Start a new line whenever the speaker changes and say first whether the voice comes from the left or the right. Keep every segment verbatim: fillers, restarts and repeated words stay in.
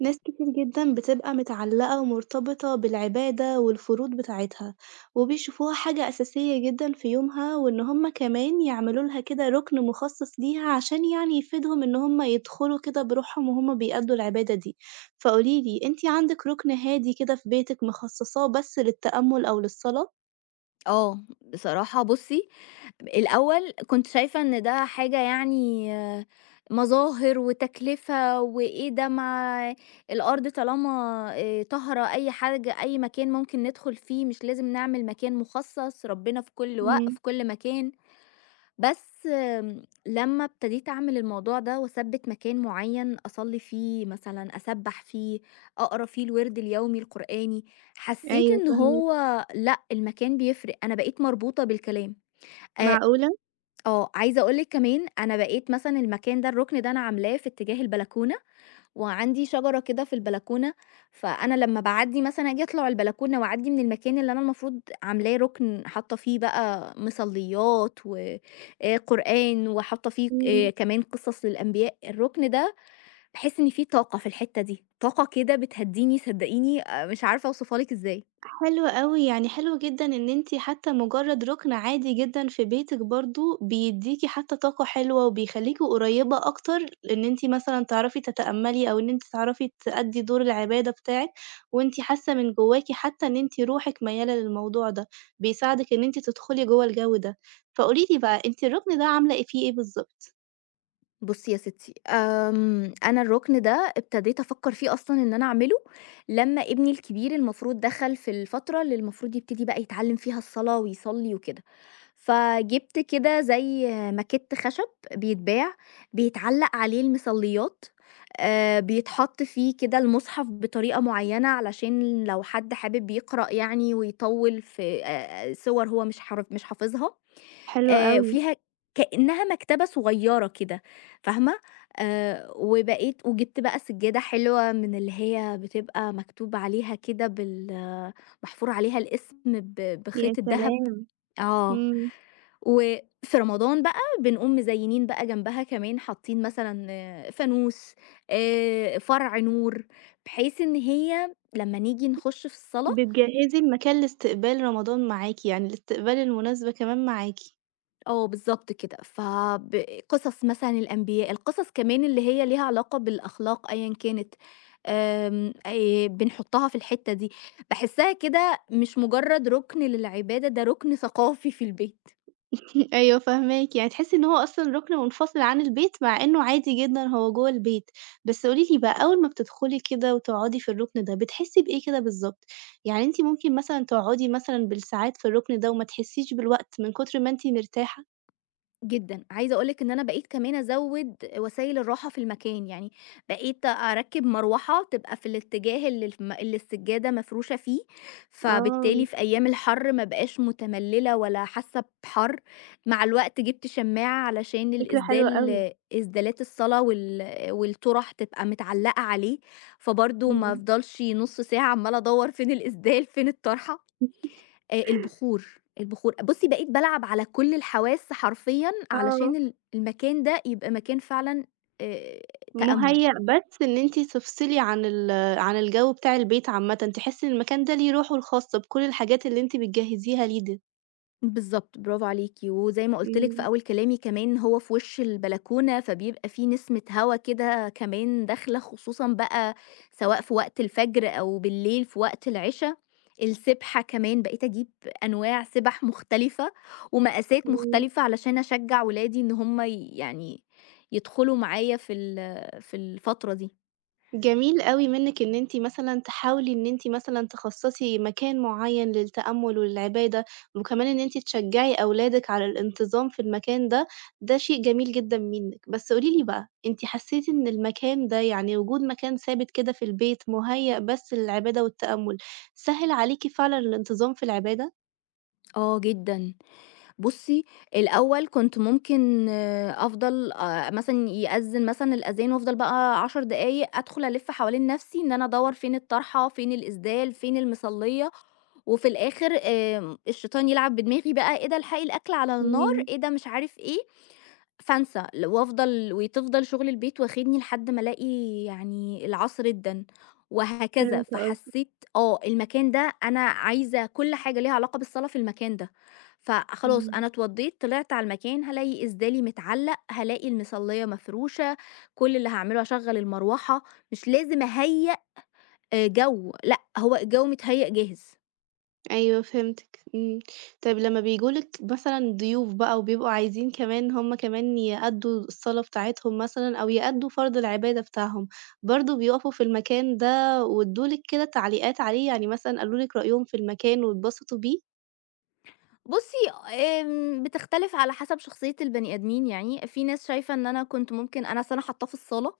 right: ناس كتير جدًا بتبقى متعلقة ومرتبطة بالعبادة والفروض بتاعتها، وبيشوفوها حاجة أساسية جدًا في يومها، وإن هُم كمان يعملوا لها كده رُكن مخصص ليها عشان يعني يفيدهم إن هُم يدخلوا كده بروحهم وهُم بيأدّوا العبادة دي. فقولي لي، أنتِ عندِك رُكن هادي كده في بيتِك مخصصاه بس للتأمُّل أو للصلاة؟
left: آه، بصراحة بُصّي، الأول كنت شايفة إن ده حاجة يعني آه، مظاهر وتكلفة وإيه ده ما الأرض طالما آآ طاهرة. أي حاجة أي مكان ممكن ندخل فيه، مش لازم نعمل مكان مخصص، ربنا في كل وق
right: إمم.
left: في كل مكان. بس آمم، لمّا ابتديت أعمل الموضوع ده وأثبِّت مكان معيّن أصلّي فيه مثلًا، أسبّح فيه، أقرا فيه الوِرد اليومي القرآني، حسّيت
right: أيوه
left: إن
right: فاهماكِ.
left: هو لأ، المكان بيفرق، أنا بقيت مربوطة بالكلام. آآ،
right: معقولة!
left: آه، عايزة أقول لِك كمان أنا بقيت مثلًا المكان ده، الرُكن ده أنا عاملاه في اتجاه البلكونة وعندي شجرة كده في البلكونة، فأنا لمّا باعدّي مثلًا آجي أطلع البلكونة وأعدّي من المكان اللي أنا المفروض عاملاه رُكن حاطة فيه بقى مصليات و آآ قرآن وحاطة فيه ك آآ
right: إمم.
left: كمان قصص للأنبياء، الرُكن ده باحس إن في طاقة في الحتة دي، طاقة كده بتهدّيني صدّقيني آآ مش عارفة أوصفها لِك إزاي.
right: حلو أوي، يعني حلو جدًا إن أنتِ حتى مجرد رُكن عادي جدًا في بيتِك برضه بيدّيكِ حتى طاقة حلوة، وبيخلّيكِ قريبة أكتر إن أنتِ مثلًا تعرفي تتأملي، أو إن أنتِ تعرفي تأدّي دور العبادة بتاعِك، وأنتِ حاسة من جواكِ حتى إن أنتِ روحِك ميّالة للموضوع ده، بيساعدِك إن أنتِ تدخلي جوّه الجو ده. فقولي لي بقى أنتِ الرُكن ده عاملة إيه فيه إيه بالضبط؟
left: بُصّي يا ستّي، آمم أنا الرُكن ده ابتديت أفكّر فيه أصلًا إن أنا أعمله لمّا ابني الكبير المفروض دخل في الفترة اللي المفروض يبتدي بقى يتعلّم فيها الصلاة ويصلّي وكده. فجِبت كده زي ماكيت خشب بيتباع، بيتعلّق عليه المصلّيات، آآ بيتحط فيه كده المُصحف بطريقة معيّنة علشان لو حد حابب يقرأ يعني ويطوّل في آآ سِوَر هو مش حر مش حافظها،
right: حلو
left: آآ
right: أوي.
left: فيها كإنّها مكتبة صغيّرة كده فاهمة، آآ وبقيت وجِبت بقى سجّادة حلوة من اللي هي بتبقى مكتوب عليها كده بال محفور عليها الاسم ب
right: يا
left: بخيط الدهب.
right: سلام!
left: آه.
right: إمم.
left: وفي رمضان بقى بنقوم مزينين بقى جنبها كمان حاطين مثلًا آه، فانوس، آآ، فرع نور، بحيث إن هي لمّا نيجي نخش في الصلاة
right: بتجهّزي المكان لاستقبال رمضان معاكِ، يعني لاستقبال المناسبة كمان معاكِ.
left: آه بالضبط كده، فب قصص مثلًا الأنبياء، القصص كمان اللي هي ليها علاقة بالأخلاق أيًا كانت، آمم، آآ، بنحطها في الحتة دي، باحسها كده مش مجرد ركن للعبادة، ده ركن ثقافي في البيت.
right: أيوه فاهماكِ، يعني تحسّي إن هو أصلًا رُكن منفصل عن البيت، مع إنه عادي جدًا هو جوّه البيت. بس قولي لي بقى أول ما بتدخلي كده وتقعدي في الرُكن ده، بتحسّي بإيه كده بالضبط؟ يعني أنتِ ممكن مثلًا تقعدي مثلًا بالساعات في الرُكن ده وما تحسّيش بالوقت من كتر ما أنتِ مرتاحة؟
left: جدًا، عايزة أقول لِك إن أنا بقيت كمان أزوّد وسائل الراحة في المكان، يعني بقيت أركّب مروحة تبقى في الاتجاه اللي الم اللي السجادة مفروشة فيه،
right: آه.
left: فبالتالي في أيام الحر ما أبقاش متملّلة ولا حاسة بحَر، مع الوقت جِبت شماعة علشان
right: فكرة حلوة
left: الإسدال
right: أوي.
left: إسدالات الصلاة وال والطُرَح تبقى متعلّقة عليه، فبرضه ما
right: إمم.
left: أفضلش نُص ساعة عمّالة أدوّر فين الإسدال فين الطرحة. آآ البخور، البخور. بُصّي، بقيت بالعب على كل الحواس حرفيًا
right: آه.
left: علشان ال المكان ده يبقى مكان فعلًا آآ تأمُّل.
right: مُهيأ بس إن أنتِ تفصلي عن ال عن الجو بتاع البيت عامةً، تحسّي إن المكان ده ليه روحه الخاصة بكل الحاجات اللي أنتِ بتجهّزيها ليه ده.
left: بالضبط، برافو عليكِ، وزي ما قُلت لِك في
right: إمم.
left: أول كلامي كمان هو في وِش البلكونة، فبيبقى في نسمة هوا كده كمان داخلة، خصوصًا بقى سواء في وقت الفجر أو بالليل في وقت العشا. السبحة كمان بقيت أجيب أنواع سبح مختلفة ومقاسات
right: إمم.
left: مختلفة علشان أشجّع ولادي إن هم ي يعني يدخلوا معايا في ال في الفترة دي.
right: جميل أوي منِّك إن أنتِ مثلًا تحاولي إن أنتِ مثلًا تخصّصي مكان معيّن للتأمُّل والعبادة، وكمان إن أنتِ تشجّعي أولادِك على الانتظام في المكان ده، ده شيء جميل جدًا منِّك. بس قولي لي بقى، أنتِ حسّيتِ إن المكان ده يعني وجود مكان ثابت كده في البيت مُهيّأ بس للعبادة والتأمُّل، سهِّل عليكِ فعلًا الانتظام في العبادة؟
left: آه جدًا. بُصّي، الأول كنت ممكن آه، أفضل آآ مثلًا يأذّن مثلًا الأذان وأفضل بقى عشر دقايق أدخل ألِف حوالين نَفْسي إن أنا أدوّر فين الطرحة، فين الإسدال، فين المصلية، وفي الآخر آمم الشيطان يلعب بدماغي بقى إيه ده الحقي الأكل على النار،
right: إمم.
left: إيه ده مش عارف إيه، فانسى، ل وأفضل وتفضل شغل البيت واخدني لحد ما ألاقي يعني العصر أدَّن، وهكذا.
right: فهمت قصدك.
left: فحسيت آه، المكان ده أنا عايزة كل حاجة ليها علاقة بالصلاة في المكان ده، فخلاص
right: إمم.
left: أنا اتوضّيت طلعت على المكان هالاقي إسدالي متعلق، هالاقي المِصلّية مفروشة، كل اللي هاعمله هاشغّل المروحة، مش لازم أهيّأ آآ جو، لأ، هو الجو متهيّأ جاهز.
right: أيوه فهمتِك. إمم. طيب لمّا بييجوا لِك مثلًا ضيوف بقى وبيبقوا عايزين كمان هم كمان يأدّوا الصلاة بتاعتهم مثلًا أو يأدّوا فرض العبادة بتاعهم، برضه بيقفوا في المكان ده وادّوا لِك كده تعليقات عليه؟ يعني مثلًا قالوا لِك رأيهم في المكان واتبسطوا بيه؟
left: بُصّي، آمم، بتختلف على حسب شخصية البني آدمين يعني، في ناس شايفة إن أنا كنت ممكن أنا أصل أنا حاطاه في الصالة،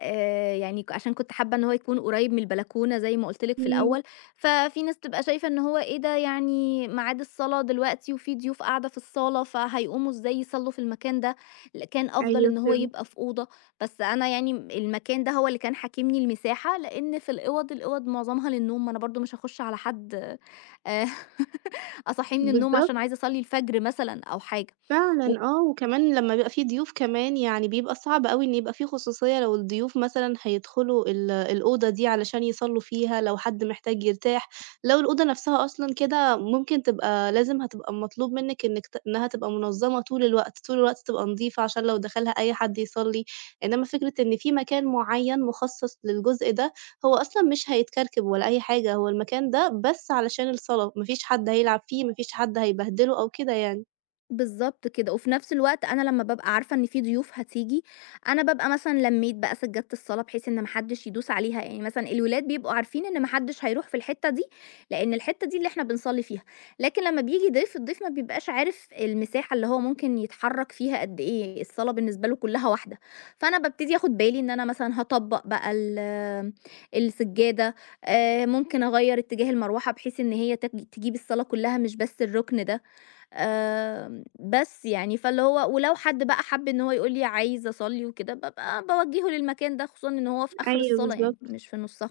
left: آآ، يعني ك عشان كنت حابة إن هو يكون قريب من البلكونة زي ما قُلت لِك في
right: إمم.
left: الأول، ففي ناس تبقى شايفة إن هو إيه ده يعني ميعاد الصلاة دلوقتي وفي ضيوف قاعدة في الصالة، فهيقوموا إزاي يصلّوا في المكان ده، ل كان أفضل
right: أيوه
left: إن هو
right: فهمت.
left: يبقى في أوضة، بس أنا يعني م المكان ده هو اللي كان حاكمني المساحة، لإن في الأوض، الأوض معظمها للنوم، ما أنا برضه مش هاخش على حد آآ أصحّيه من النوم عشان
right: بالضبط.
left: عايزة أصلّي الفجر مثلًا أو حاجة، إمم. و
right: فعلًا آه، وكمان لمّا بيبقى في ضيوف كمان يعني بيبقى صعب أوي إن يبقى في خصوصية لو الضيوف مثلًا هيدخلوا ال الأوضة دي علشان يصلّوا فيها، لو حد محتاج يرتاح، لو الأوضة نفسها أصلًا كده ممكن تبقى لازم هتبقى مطلوب منِك إنِك ت إنها تبقى منظمة طول الوقت، طول الوقت تبقى نضيفة عشان لو دخلها أي حد يصلّي، إنما فكرة إن في مكان معين مخصص للجزء ده، هو أصلًا مش هيتكركب ولا أي حاجة، هو المكان ده بس علشان الصلاة، ما فيش حد هيلعب فيه، ما فيش حد هيبهدله أو كده يعني.
left: بالضبط كده، وفي نفس الوقت أنا لمّا بابقى عارفة إن في ضيوف هتيجي، أنا بابقى مثلًا لمّيت بقى سجادة الصلاة بحيث إن ما حدش يدوس عليها، يعني مثلًا الولاد بيبقوا عارفين إن ما حدش هيروح في الحتة دي، لإن الحتة دي اللي إحنا بنصلي فيها، لكن لمّا بييجي ضيف، الضيف ما بيبقاش عارف المساحة اللي هو ممكن يتحرك فيها قد إيه، الصلاة بالنسبة له كلها واحدة، فأنا بابتدي آخد بالي إن أنا مثلًا هاطبّق بقى ال السجادة، آآ ممكن أغيّر اتجاه المروحة بحيث إن هي تج تجيب الصلاة كلها مش بس الركن ده. آمم، بس يعني فاللي هو ولو حد بقى حَب إن هو يقول لي عايز أصلّي وكده، بابقى باوجّهه للمكان ده، خصوصًا إن هو في آخر
right: أيوه
left: الصلاة يعني
right: بالضبط.
left: مش في نُصّها.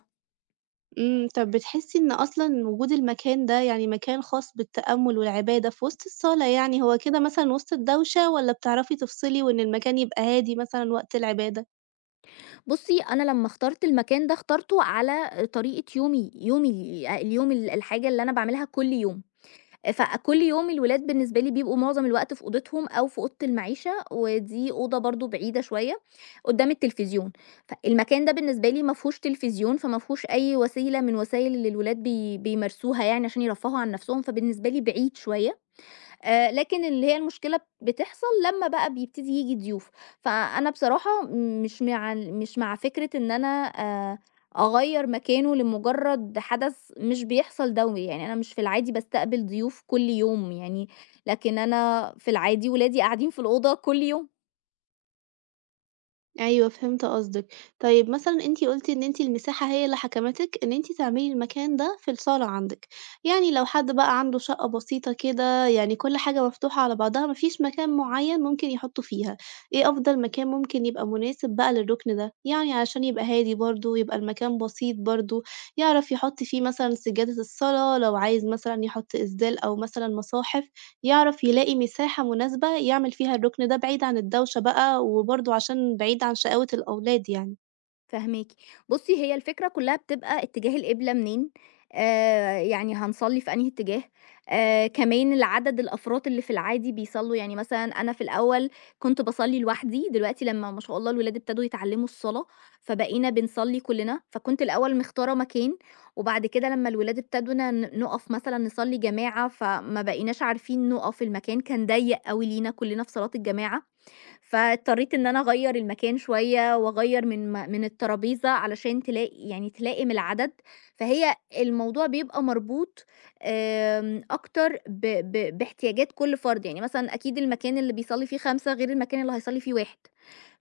right: إمم. طب بتحسّي إن أصلًا وجود المكان ده يعني مكان خاص بالتأمُّل والعبادة في وسط الصلاة يعني، هو كده مثلًا وسط الدوشة والّا بتعرفي تفصلي وإن المكان يبقى هادي مثلًا وقت العبادة؟
left: بُصّي، أنا لمّا اخترت المكان ده، اخترته على طريقة يومي، يومي ال اليوم ال الحاجة اللي أنا باعملها كل يوم. فكل يوم الولاد بالنسبة لي بيبقوا معظم الوقت في أوضتهم أو في أوضة المعيشة ودي أوضة برضو بعيدة شوية قدام التلفزيون، فالمكان ده بالنسبة لي ما فيهوش تلفزيون فما فيهوش أي وسيلة من وسائل اللي الولاد بي بيمارسوها يعني عشان يرفهوا عن نفسهم فبالنسبة لي بعيد شوية. آآ لكن اللي هي المشكلة بتحصل لمّا بقى بيبتدي ييجي ضيوف، فأنا بصراحة مش مع ال مش مع فكرة إن أنا آآ أغيّر مكانه لمجرد حدث مش بيحصل دوري، يعني أنا مش في العادي باستقبل ضيوف كل يوم يعني، لكن أنا في العادي ولادي قاعدين في الأوضة كل يوم.
right: أيوه فهمت قصدِك. طيب مثلًا أنتِ قُلتِ إن أنتِ المساحة هي اللي حكمتِك إن أنتِ تعملي المكان ده في الصالة عندِك. يعني لو حد بقى عنده شقة بسيطة كده، يعني كل حاجة مفتوحة على بعضها، ما فيش مكان معيّن ممكن يحطّوا فيها، إيه أفضل مكان ممكن يبقى مناسب بقى للركن ده؟ يعني علشان يبقى هادي برضه، يبقى المكان بسيط برضه، يعرف يحُط فيه مثلًا سجادة الصلاة، لو عايز مثلًا يحُط إسدال أو مثلًا مصاحف. يعرف يلاقي مساحة مناسبة يعمل فيها الرُكن ده بعيد عن الدوشة بقى، وبرضه عشان بعيد عن شقاوة الأولاد يعني.
left: فاهماكِ. بُصّي، هي الفكرة كلّها بتبقى اتجاه القبلة منين، آآ يعني هنصلّي في أنهي اتجاه، آآ كمان العدد الأفراد اللي في العادي بيصلّوا، يعني مثلًا أنا في الأول كنت باصلّي لوحدي، دلوقتي لمّا ما شاء الله الولاد ابتدوا يتعلّموا الصلاة، فبقينا بنصلّي كلّنا، فكنت الأول مختارة مكان، وبعد كده لمّا الولاد ابتدونا ن نُقف مثلًا نصلّي جماعة، فما بقيناش عارفين نُقف، المكان كان ضيّق أوي لينا كلّنا في صلاة الجماعة. فاضطريت إن أنا أغيّر المكان شوية وأغيّر من م من الترابيزة علشان تلاقي يعني تلائم العدد، فهي الموضوع بيبقى مربوط آمم أكتر ب ب باحتياجات كل فرد، يعني مثلًا أكيد المكان اللي بيصلّي فيه خمسة غير المكان اللي هيصلّي فيه واحد.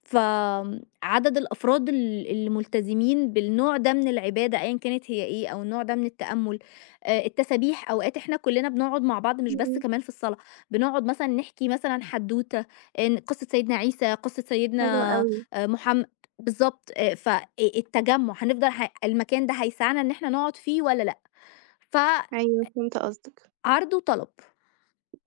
left: فعدد الأفراد ال- الملتزمين بالنوع ده من العبادة أيا كانت هي إيه أو النوع ده من التأمل. آه، التسابيح أوقات إحنا كلنا بنقعد مع بعض مش بس
right: إمم.
left: كمان في الصلاة، بنقعد مثلا نحكي مثلا حدوتة، إن- قصة سيدنا عيسى، قصة
right: حلو
left: سيدنا
right: أوي.
left: آه، محمد. بالظبط آه، فالتجمع هنفضل ح- المكان ده هيسعنا إن إحنا نقعد فيه ولا لأ. فعرض
right: أيوه فهمت قصدك.
left: وطلب.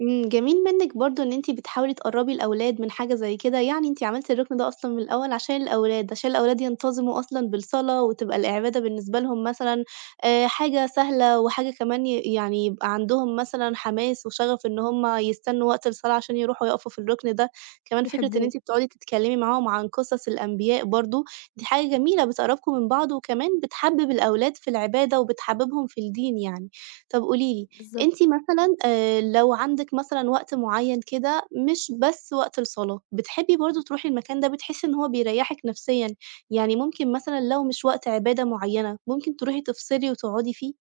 right: إمم. جميل منِّك برضه إن أنتِ بتحاولي تقرّبي الأولاد من حاجة زي كده، يعني أنتِ عملتِ الركن ده أصلًا من الأول عشان الأولاد، عشان الأولاد ينتظموا أصلًا بالصلاة وتبقى العبادة بالنسبة لهم مثلًا آآ حاجة سهلة وحاجة كمان ي يعني يبقى عندهم مثلًا حماس وشغف إن هم يستنوا وقت الصلاة عشان يروحوا يقفوا في الركن ده، كمان فكرة إن
left: يحبوه.
right: أنتِ بتقعدي تتكلّمي معاهم عن قصص الأنبياء برضه، دي حاجة جميلة بتقرّبكم من بعض وكمان بتحبّب الأولاد في العبادة وبتحبّبهم في الدين يعني. طَب قولي لي، أنتِ
left: بالظبط.
right: مثلًا آآ لو عندِك مثلًا وقت معيّن كده مش بس وقت الصلاة، بتحبّي برضه تروحي المكان ده بتحسّي إن هو بيريّحِك نفسيًا، يعني ممكن مثلًا لو مش وقت عبادة معيّنة، ممكن تروحي تفصلي وتقعدي فيه؟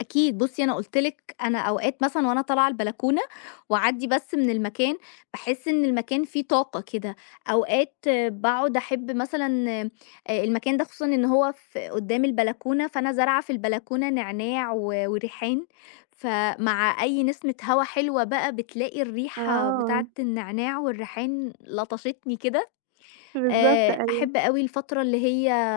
left: أكيد، بُصّي أنا قُلت لِك أنا أوقات مثلًا وأنا طالعة البلكونة وأعدّي بس من المكان، باحس إن المكان فيه طاقة كده، أوقات باقعد أحب مثلًا آآ المكان ده خصوصًا إن هو في قدّام البلكونة، فأنا زارعة في البلكونة نعناع و وريحان، فمع أي نسمة هوا حلوة بقى بتلاقي الريحة
right: آه.
left: بتاعة النعناع والريحان لطشتني كده.
right: بالضبط
left: آآ
right: أيوه.
left: أحب أوي الفترة اللي هي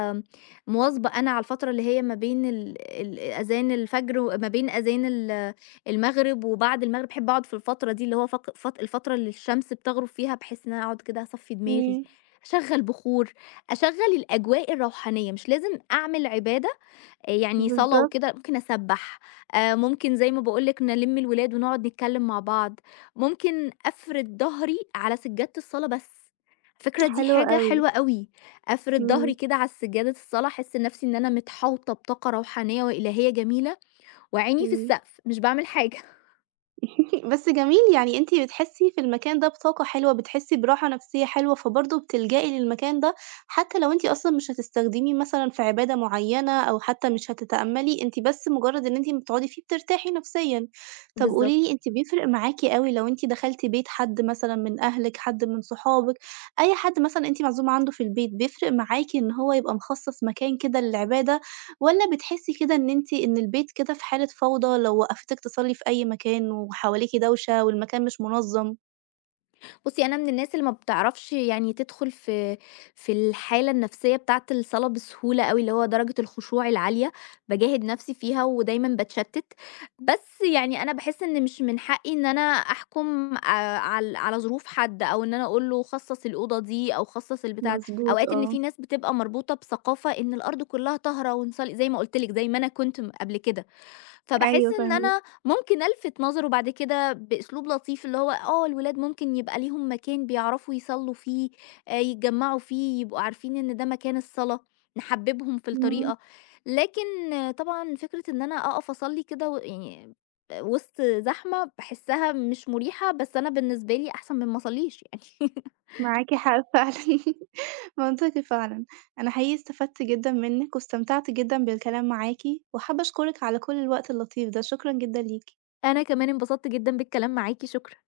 left: مواظبة أنا على الفترة اللي هي ما بين ال ال أذان الفجر وما بين أذان ال المغرب وبعد المغرب، باحب أقعد في الفترة دي اللي هو فق فت الفترة اللي الشمس بتغرب فيها، بحيث إن أنا أقعد كده أصفّي دماغي،
right: إمم.
left: أشغّل بخور، أشغّل الأجواء الروحانية، مش لازم أعمل عبادة آآ يعني صلاة وكده،
right: بالضبط.
left: ممكن أسبّح، آآ ممكن زي ما باقول لِك نلِّم الولاد ونقعد نتكلّم مع بعض، ممكن أفرد ضهري على سجادة الصلاة بس، على فكرة دي
right: حلو
left: حاجة
right: أوي.
left: حلوة أوي، أفرد ضهري
right: إمم.
left: كده على سجادة الصلاة، أحس نَفْسي إن أنا متحوطة بطاقة روحانية وإلهية جميلة وعيني في
right: إمم.
left: السقف، مش باعمل حاجة.
right: بس جميل، يعني أنتِ بتحسّي في المكان ده بطاقة حلوة، بتحسّي براحة نفسية حلوة، فبرضه بتلجئي للمكان ده، حتى لو أنتِ أصلًا مش هتستخدميه مثلًا في عبادة معيّنة أو حتى مش هتتأمّلي، أنتِ بس مجرّد إن أنتِ ما بتقعدي فيه بترتاحي نفسيًا. طب قولي
left: بالضبط.
right: لي أنتِ بيفرق معاكِ أوي لو أنتِ دخلتِ بيت حد مثلًا من أهلِك، حد من صحابِك، أي حد مثلًا أنتِ معزومة عنده في البيت، بيفرق معاكِ إن هو يبقى مخصّص مكان كده للعبادة والّا بتحسّي كده إن أنتِ إن البيت كده في حالة فوضى لو وقّفتِك تصلّي في أي مكان وحواليكِ دوشة والمكان مش منظّم؟
left: بُصّي، أنا من الناس اللي ما بتعرفش يعني تدخل في في الحالة النفسية بتاعة الصلاة بسهولة أوي، اللي هو درجة الخشوع العالية، باجاهد نفسي فيها ودايمًا باتشتت، بس يعني أنا باحس إن مش من حقي إن أنا أحكم آآ عل على ظروف حد، أو إن أنا أقول له خصّص الأوضة دي أو خصّص البتاع د
right: مضبوط
left: أوقات إن في
right: آه.
left: ناس بتبقى مربوطة بثقافة إن الأرض كلها طاهرة ونصلي زي ما قُلت لِك، زي ما أنا كنت م قبل كده. فباحس
right: أيوه
left: إن
right: فاهماكِ.
left: أنا ممكن ألفت نظره بعد كده بأسلوب لطيف، اللي هو آه، الولاد ممكن يبقى ليهم مكان بيعرفوا يصلّوا فيه، آآ يتجمّعوا فيه، يبقوا عارفين إن ده مكان الصلاة، نحبّبهم في
right: إمم.
left: الطريقة. لكن آه، طبعًا فكرة إن أنا أقف أصلّي كده و يعني وسط زحمة، باحسّها مش مريحة، بس أنا بالنسبة لي أحسن من ما أصلّيش يعني.
right: معاكِ حق فعلًا. منطقي فعلًا. أنا حقيقي استفدت جدًا منِّك واستمتعت جدًا بالكلام معاكِ، وحابة أشكرِك على كل الوقت اللطيف ده، شكرًا جدًا ليكِ.
left: أنا كمان انبسطت جدًا بالكلام معاكِ، شكرًا.